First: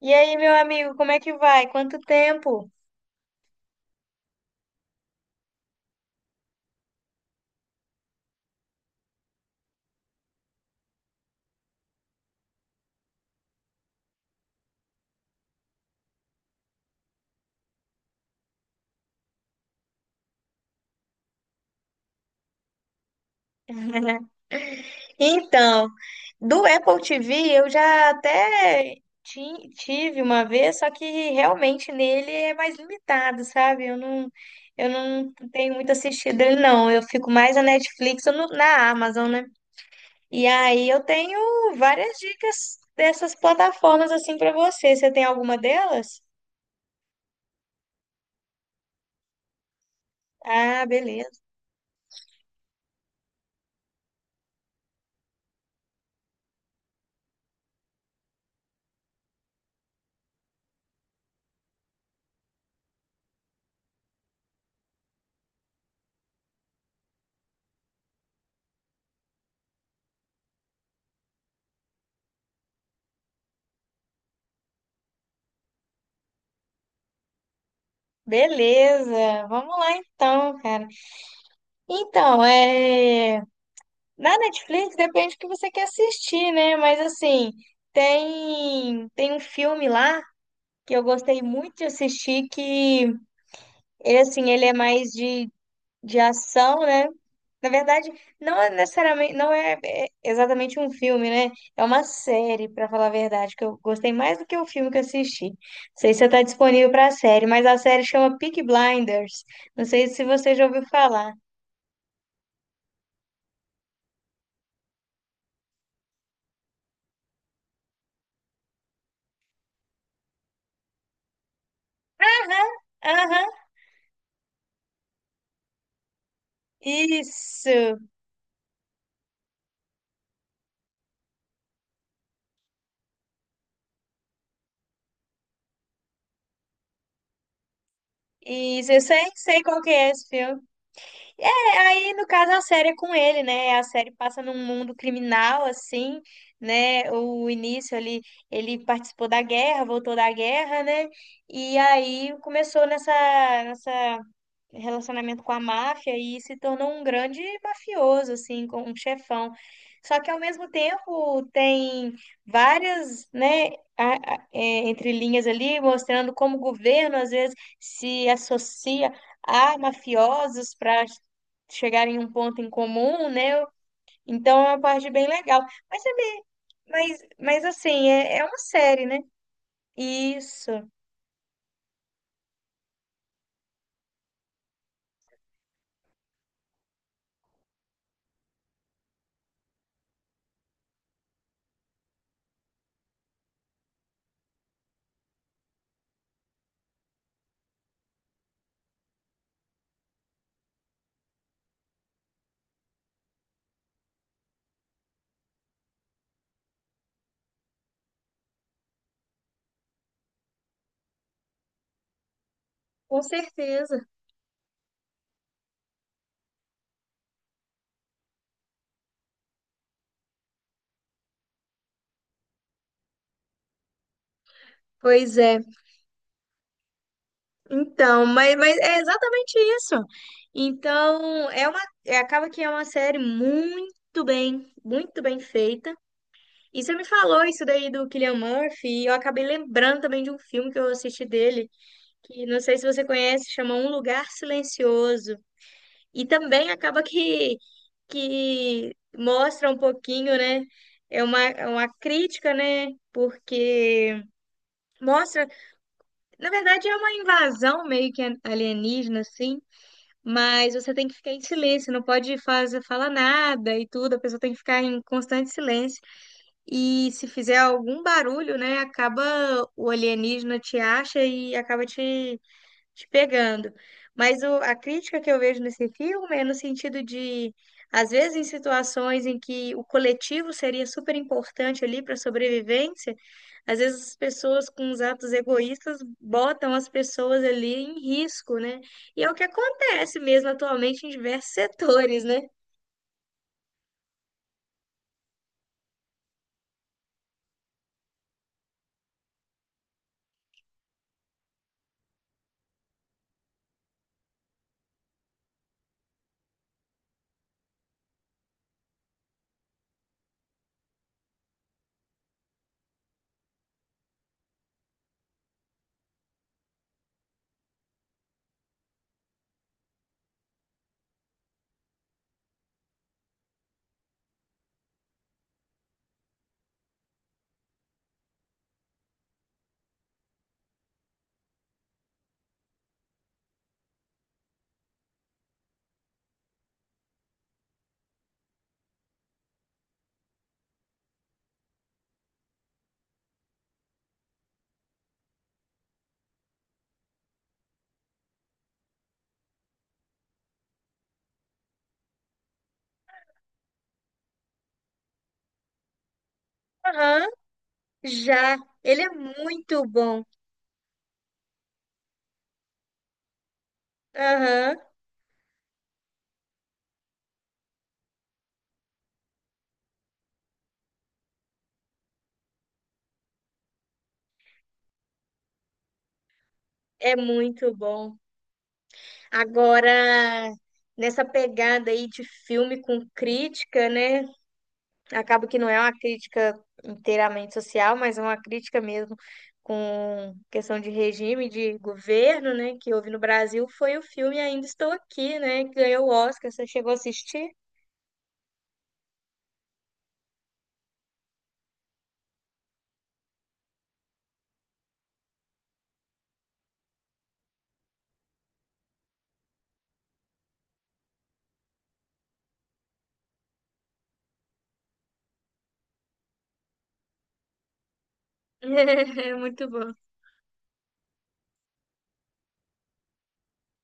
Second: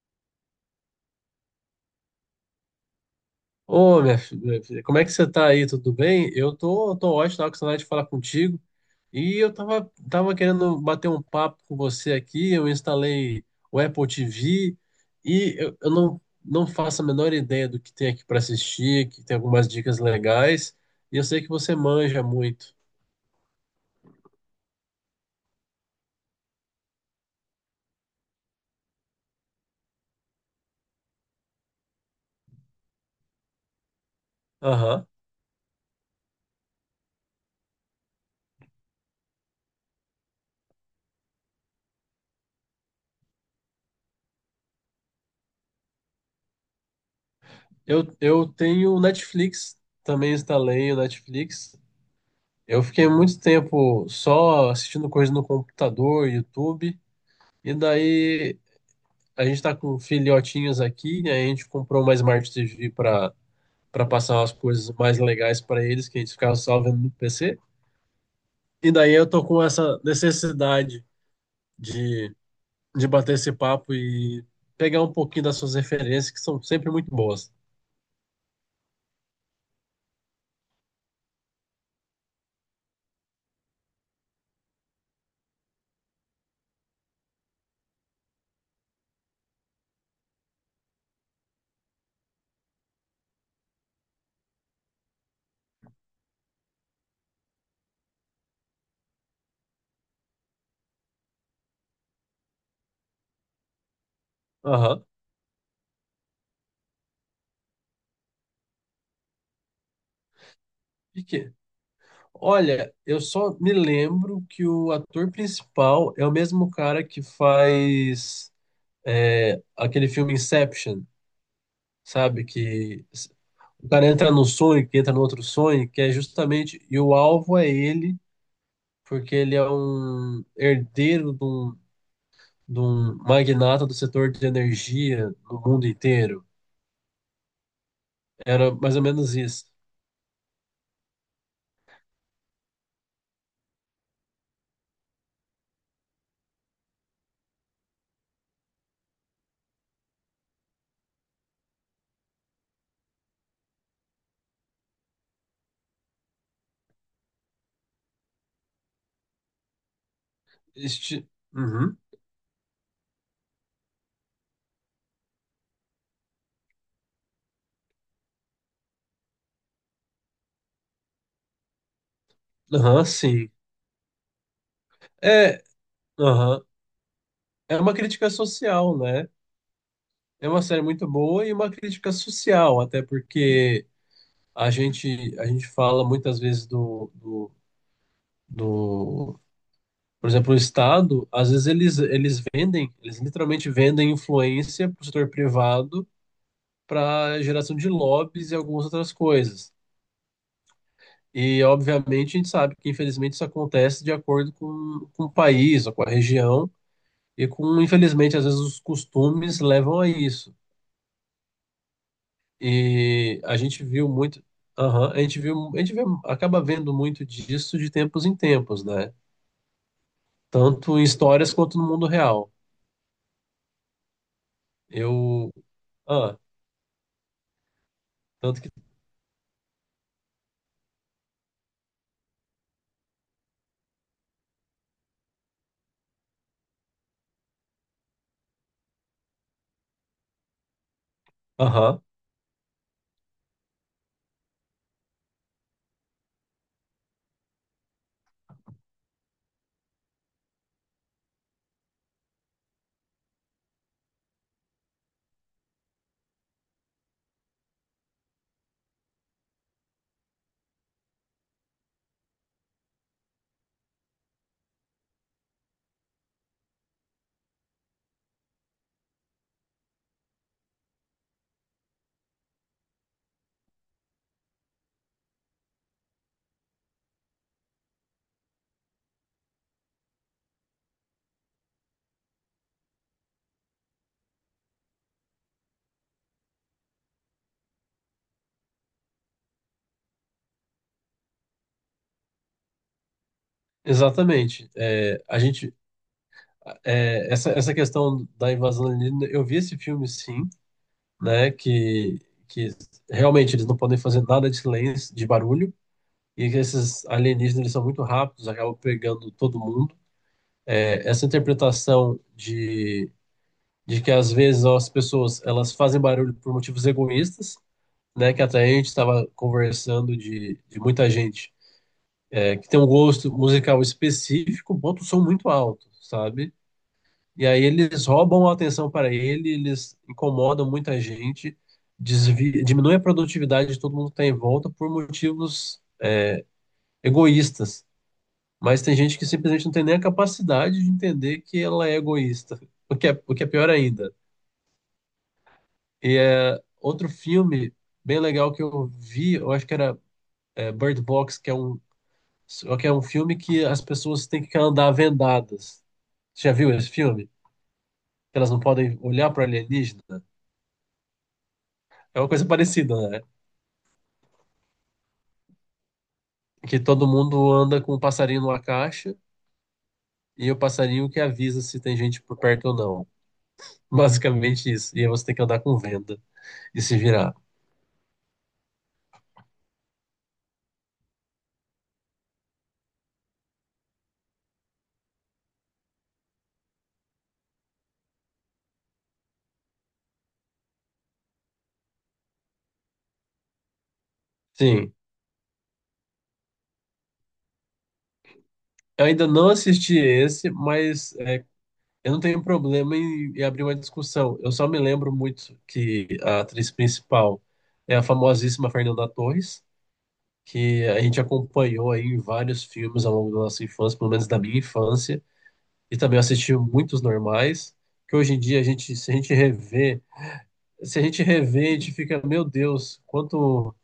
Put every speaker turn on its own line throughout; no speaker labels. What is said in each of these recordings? E aí, meu amigo, como é que vai? Quanto tempo?
Ô, minha filha, como é que você tá aí? Tudo bem? Eu tô ótimo, tava com saudade de falar contigo. E eu tava querendo bater um papo com você aqui. Eu instalei o Apple TV e eu não faço a menor ideia do que tem aqui para assistir, que tem algumas dicas legais. E eu sei que você manja muito.
Então, do Apple TV eu já até tive uma vez, só que realmente nele é mais limitado, sabe? Eu
Aham.
não tenho muito assistido ele, não. Eu fico mais na Netflix ou na Amazon, né? E aí eu tenho várias dicas dessas plataformas assim para você. Você tem alguma delas?
Eu tenho o Netflix, também
Ah,
instalei o
beleza.
Netflix. Eu fiquei muito tempo só assistindo coisas no computador, YouTube. E daí a gente tá com filhotinhos aqui, e aí a gente comprou uma Smart TV para passar umas coisas mais legais para eles, que a gente ficava só vendo no PC. E daí eu tô com essa necessidade de, de bater esse papo e pegar um pouquinho das suas referências, que são sempre muito boas.
Beleza. Vamos lá então, cara. Então, é. Na Netflix depende do que você quer assistir, né? Mas assim, tem um filme lá que eu gostei muito de assistir que ele assim, ele é mais de ação, né? Na verdade, não é exatamente um filme, né? É uma série, pra falar a verdade, que eu gostei mais do que o filme que eu
Aham.
assisti. Não sei se está disponível pra série, mas a série chama Peaky Blinders. Não sei se você já ouviu
E
falar.
que? Olha, eu só me lembro que o ator principal é o mesmo cara que faz aquele filme Inception, sabe?
Aham,
Que
aham,
o cara entra num sonho, que entra no outro sonho, que é justamente. E o alvo é
isso.
ele, porque ele é um herdeiro de um magnata do setor de energia no mundo inteiro. Era
Isso,
mais
eu
ou
sei,
menos
sei
isso.
qual que é esse filme. É, aí no caso a série é com ele, né? A série passa num mundo criminal, assim, né? O início ali, ele participou da guerra, voltou da guerra, né? E aí começou nessa relacionamento com a máfia e se tornou um grande mafioso, assim, com um chefão. Só que ao mesmo
Este...
tempo
Uhum.
tem várias, né, entrelinhas ali mostrando como o governo às vezes se associa a mafiosos para chegarem em um ponto em
Aham,
comum,
sim.
né? Então é uma parte bem legal.
É,
Mas, é bem-
aham. É uma crítica
é uma
social,
série, né?
né? É uma
Isso,
série muito boa e uma crítica social, até porque a gente fala muitas vezes do, Por exemplo, o Estado, às vezes eles vendem, eles literalmente vendem influência para o setor privado para geração de lobbies e algumas outras coisas. E, obviamente, a gente sabe que, infelizmente, isso acontece de acordo com o país ou com a região e com, infelizmente, às vezes os costumes levam a isso.
com
E a gente
certeza.
viu muito, aham, a gente viu, a gente vê, acaba vendo muito disso de tempos em tempos, né? Tanto em histórias quanto no mundo real.
Pois
Eu,
é.
ah,
Então,
tanto que,
mas é exatamente isso. Então, é- acaba que é uma série muito bem feita. E você me falou isso daí do Cillian Murphy, e eu acabei lembrando também de um filme que eu assisti dele,
aham.
que não sei se você conhece, chama Um Lugar Silencioso. E também acaba que mostra um pouquinho, né? É uma crítica, né? Porque mostra, na verdade, é uma invasão meio que alienígena, assim. Mas você tem que ficar em silêncio, não pode fazer, falar nada e tudo, a pessoa tem que ficar em constante silêncio. E se fizer algum barulho, né, acaba o alienígena te acha e acaba te pegando. Mas a crítica que eu vejo nesse filme é no sentido de, às vezes, em situações em que o coletivo seria super importante ali para a sobrevivência, às vezes as pessoas com os atos egoístas botam as pessoas ali em risco, né? E é o que acontece mesmo atualmente em diversos setores, né?
Exatamente. É, a gente, é, essa questão da invasão alienígena, eu vi esse filme sim, né? Que realmente eles não podem fazer nada de silêncio, de barulho, e que esses alienígenas eles são muito rápidos, acabam pegando todo mundo. É, essa interpretação de que às vezes ó, as pessoas elas fazem barulho por motivos egoístas, né? Que até a gente estava conversando de muita gente é, que tem um gosto musical específico, bota o som muito alto, sabe? E aí eles roubam a atenção para ele, eles incomodam muita gente, diminui a produtividade de todo mundo que está em volta por motivos egoístas. Mas tem gente que simplesmente não tem nem a capacidade de entender que ela é egoísta, o que é pior ainda. E é outro filme bem legal que eu vi, eu acho que era Bird Box, que é que é um filme que as pessoas têm que andar vendadas. Você já viu esse
Aham,
filme? Que elas
já.
não podem
Ele é
olhar para
muito bom.
alienígena? É uma coisa parecida, né?
Aham,
Que todo mundo anda com um passarinho numa caixa e o passarinho que avisa se tem gente por perto ou não. Basicamente isso. E aí você tem que andar com venda e se
é
virar.
muito bom. Agora, nessa pegada aí de filme com crítica, né? Acaba que não é uma crítica inteiramente social, mas é uma crítica mesmo com questão de regime, de governo, né? Que houve no Brasil foi o filme Ainda Estou
Sim,
Aqui, né? Que ganhou o Oscar. Você chegou a assistir?
eu ainda não assisti esse, mas é, eu não tenho problema em abrir uma discussão. Eu só me lembro muito que a atriz principal é a famosíssima Fernanda Torres, que a gente acompanhou aí em vários filmes ao longo da nossa infância, pelo menos da minha infância, e também assisti muitos normais, que hoje em dia a gente,
É muito bom.
se a gente revê, a gente fica, meu Deus,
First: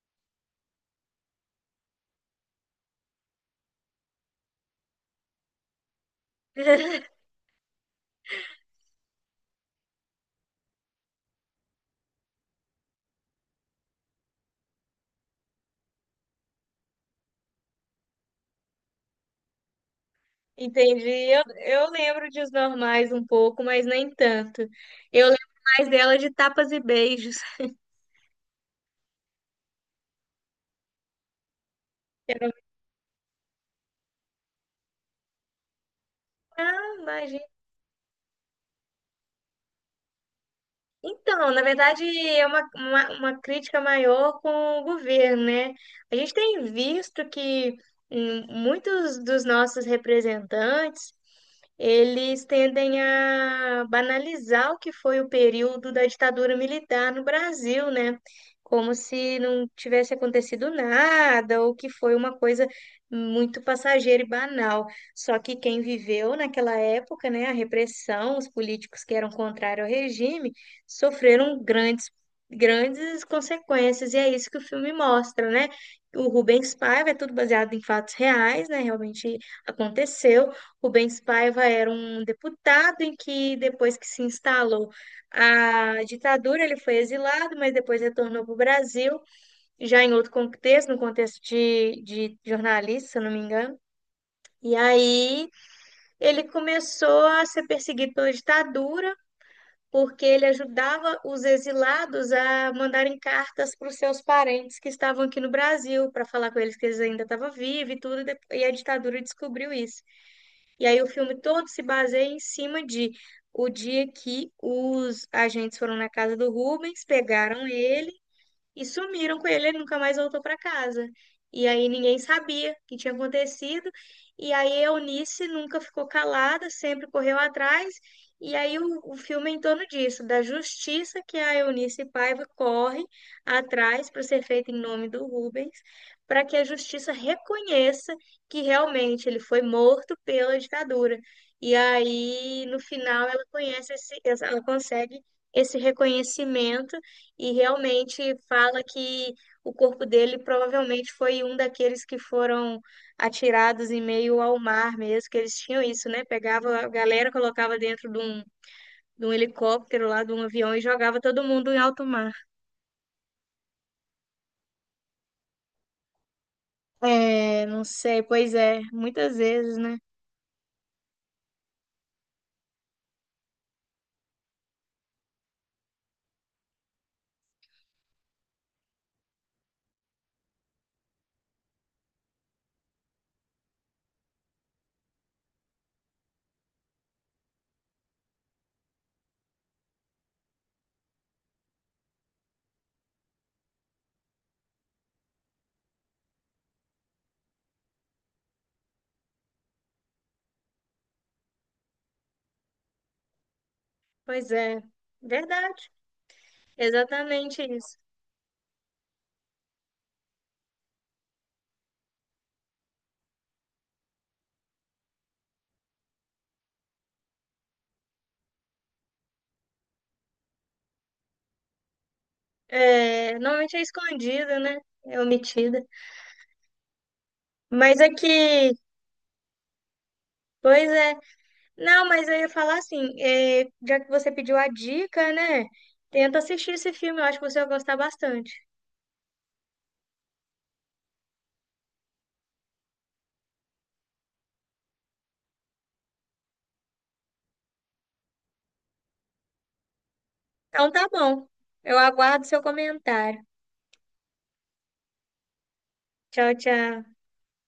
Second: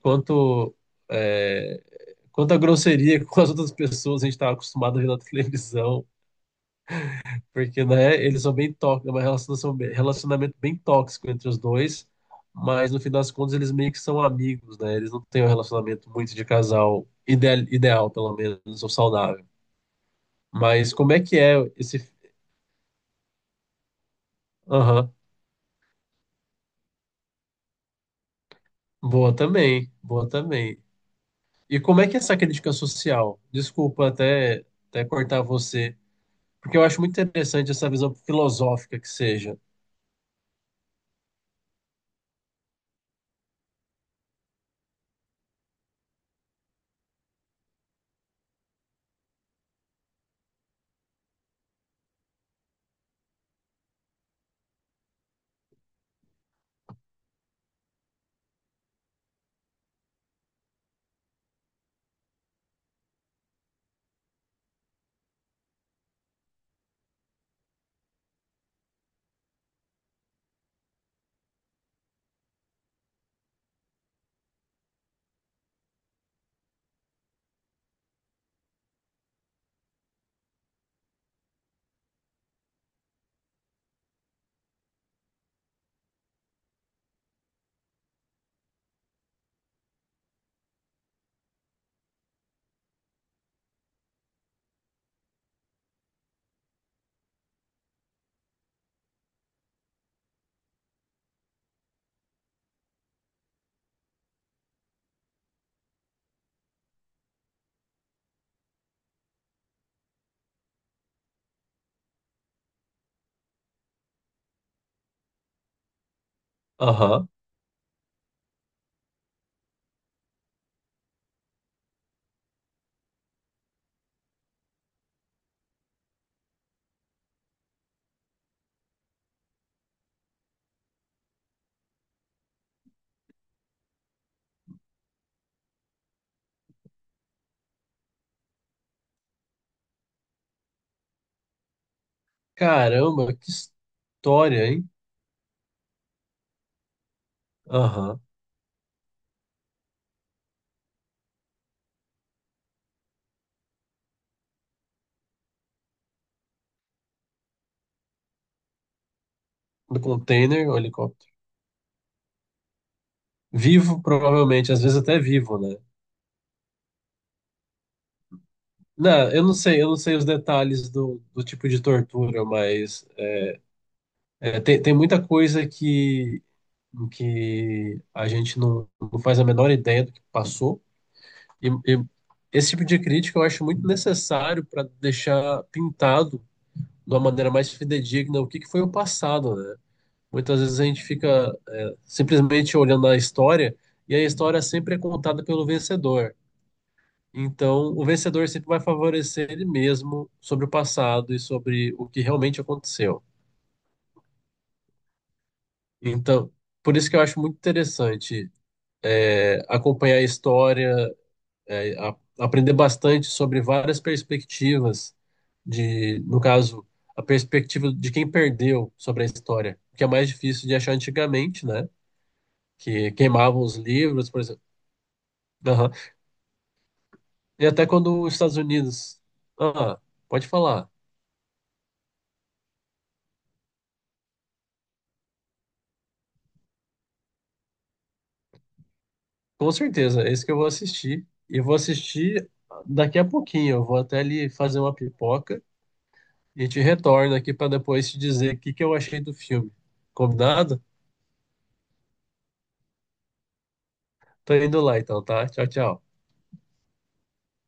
quanto, é, quanta grosseria com as outras pessoas a gente estava acostumado a ver na televisão, porque, né, eles são bem tóxicos, é um relacionamento bem tóxico entre os dois, mas no fim das contas eles meio que são amigos, né, eles não têm um relacionamento muito de casal ideal, ideal pelo menos, ou saudável. Mas
Entendi.
como é que é
Eu
esse...
lembro de Os Normais um pouco, mas nem tanto.
Aham,
Eu lembro mais dela de Tapas e Beijos.
boa também, boa também. E como é que é essa crítica social? Desculpa até, até cortar você, porque eu
Ah,
acho muito
imagina.
interessante essa visão filosófica que seja.
Então, na verdade, é uma crítica maior com o governo, né? A gente tem visto que muitos dos nossos representantes, eles tendem a banalizar o que foi o período da ditadura militar no Brasil, né? Como se não tivesse acontecido nada, ou que foi uma coisa muito passageira e banal. Só que quem viveu naquela época, né, a repressão, os políticos que eram contrários ao regime, sofreram grandes consequências, e é isso que o filme mostra, né? O Rubens Paiva é tudo baseado em fatos reais, né? Realmente aconteceu. Rubens Paiva era um deputado em que, depois que se instalou a ditadura, ele foi exilado, mas depois retornou para o Brasil, já em outro contexto, no contexto de jornalista, se eu não me engano. E aí ele começou a ser perseguido pela ditadura porque ele ajudava os exilados a mandarem cartas para os seus parentes que estavam aqui no Brasil, para falar com eles que eles ainda estavam vivos e tudo, e e a ditadura descobriu isso. E aí o filme todo se baseia em cima de o dia que os agentes foram na casa do Rubens,
Aham.
pegaram ele e sumiram com ele, ele nunca mais voltou para casa. E aí ninguém sabia o que tinha acontecido, e aí a Eunice nunca ficou calada, sempre correu atrás, e aí o filme é em torno disso, da justiça que a Eunice Paiva corre atrás para ser feita em nome do Rubens, para que a justiça reconheça que realmente ele foi morto pela ditadura. E aí, no final,
Caramba,
ela
que
conhece esse, ela
história, hein?
consegue esse reconhecimento e realmente
Aham.
fala que o corpo dele provavelmente foi um daqueles que foram atirados em meio ao mar mesmo, que eles tinham isso, né? Pegava a galera, colocava dentro de um
Do
helicóptero lá, de um
container
avião
ou
e jogava
helicóptero?
todo mundo em alto mar.
Vivo, provavelmente, às vezes até vivo, né?
É, não sei, pois é,
Não,
muitas vezes,
eu não
né?
sei os detalhes do tipo de tortura, mas é, tem, tem muita coisa que a gente não faz a menor ideia do que passou. E esse tipo de crítica eu acho muito necessário para deixar pintado de uma maneira mais fidedigna o que que foi o passado, né? Muitas vezes a gente fica é, simplesmente olhando a história e a história sempre é contada pelo vencedor. Então, o vencedor sempre vai favorecer ele mesmo sobre o passado e sobre o que realmente aconteceu.
Pois é, verdade,
Então, por isso que eu acho muito
exatamente isso.
interessante é, acompanhar a história é, aprender bastante sobre várias perspectivas de, no caso, a perspectiva de quem perdeu sobre a história, que é mais difícil de achar antigamente, né? Que
É,
queimavam os
normalmente é
livros, por
escondida,
exemplo.
né? É omitida.
Aham. E até
Mas
quando os Estados
aqui,
Unidos. Ah, pode
pois
falar.
é. Não, mas eu ia falar assim, é, já que você pediu a dica, né? Tenta assistir esse filme, eu acho que você vai gostar bastante.
Com certeza, é esse que eu vou assistir. E vou assistir daqui a pouquinho. Eu vou até ali fazer uma pipoca e te retorno aqui para depois te dizer o que que eu achei do filme. Combinado?
Então tá bom. Eu aguardo seu comentário.
Tô indo lá então, tá? Tchau, tchau.
Tchau, tchau.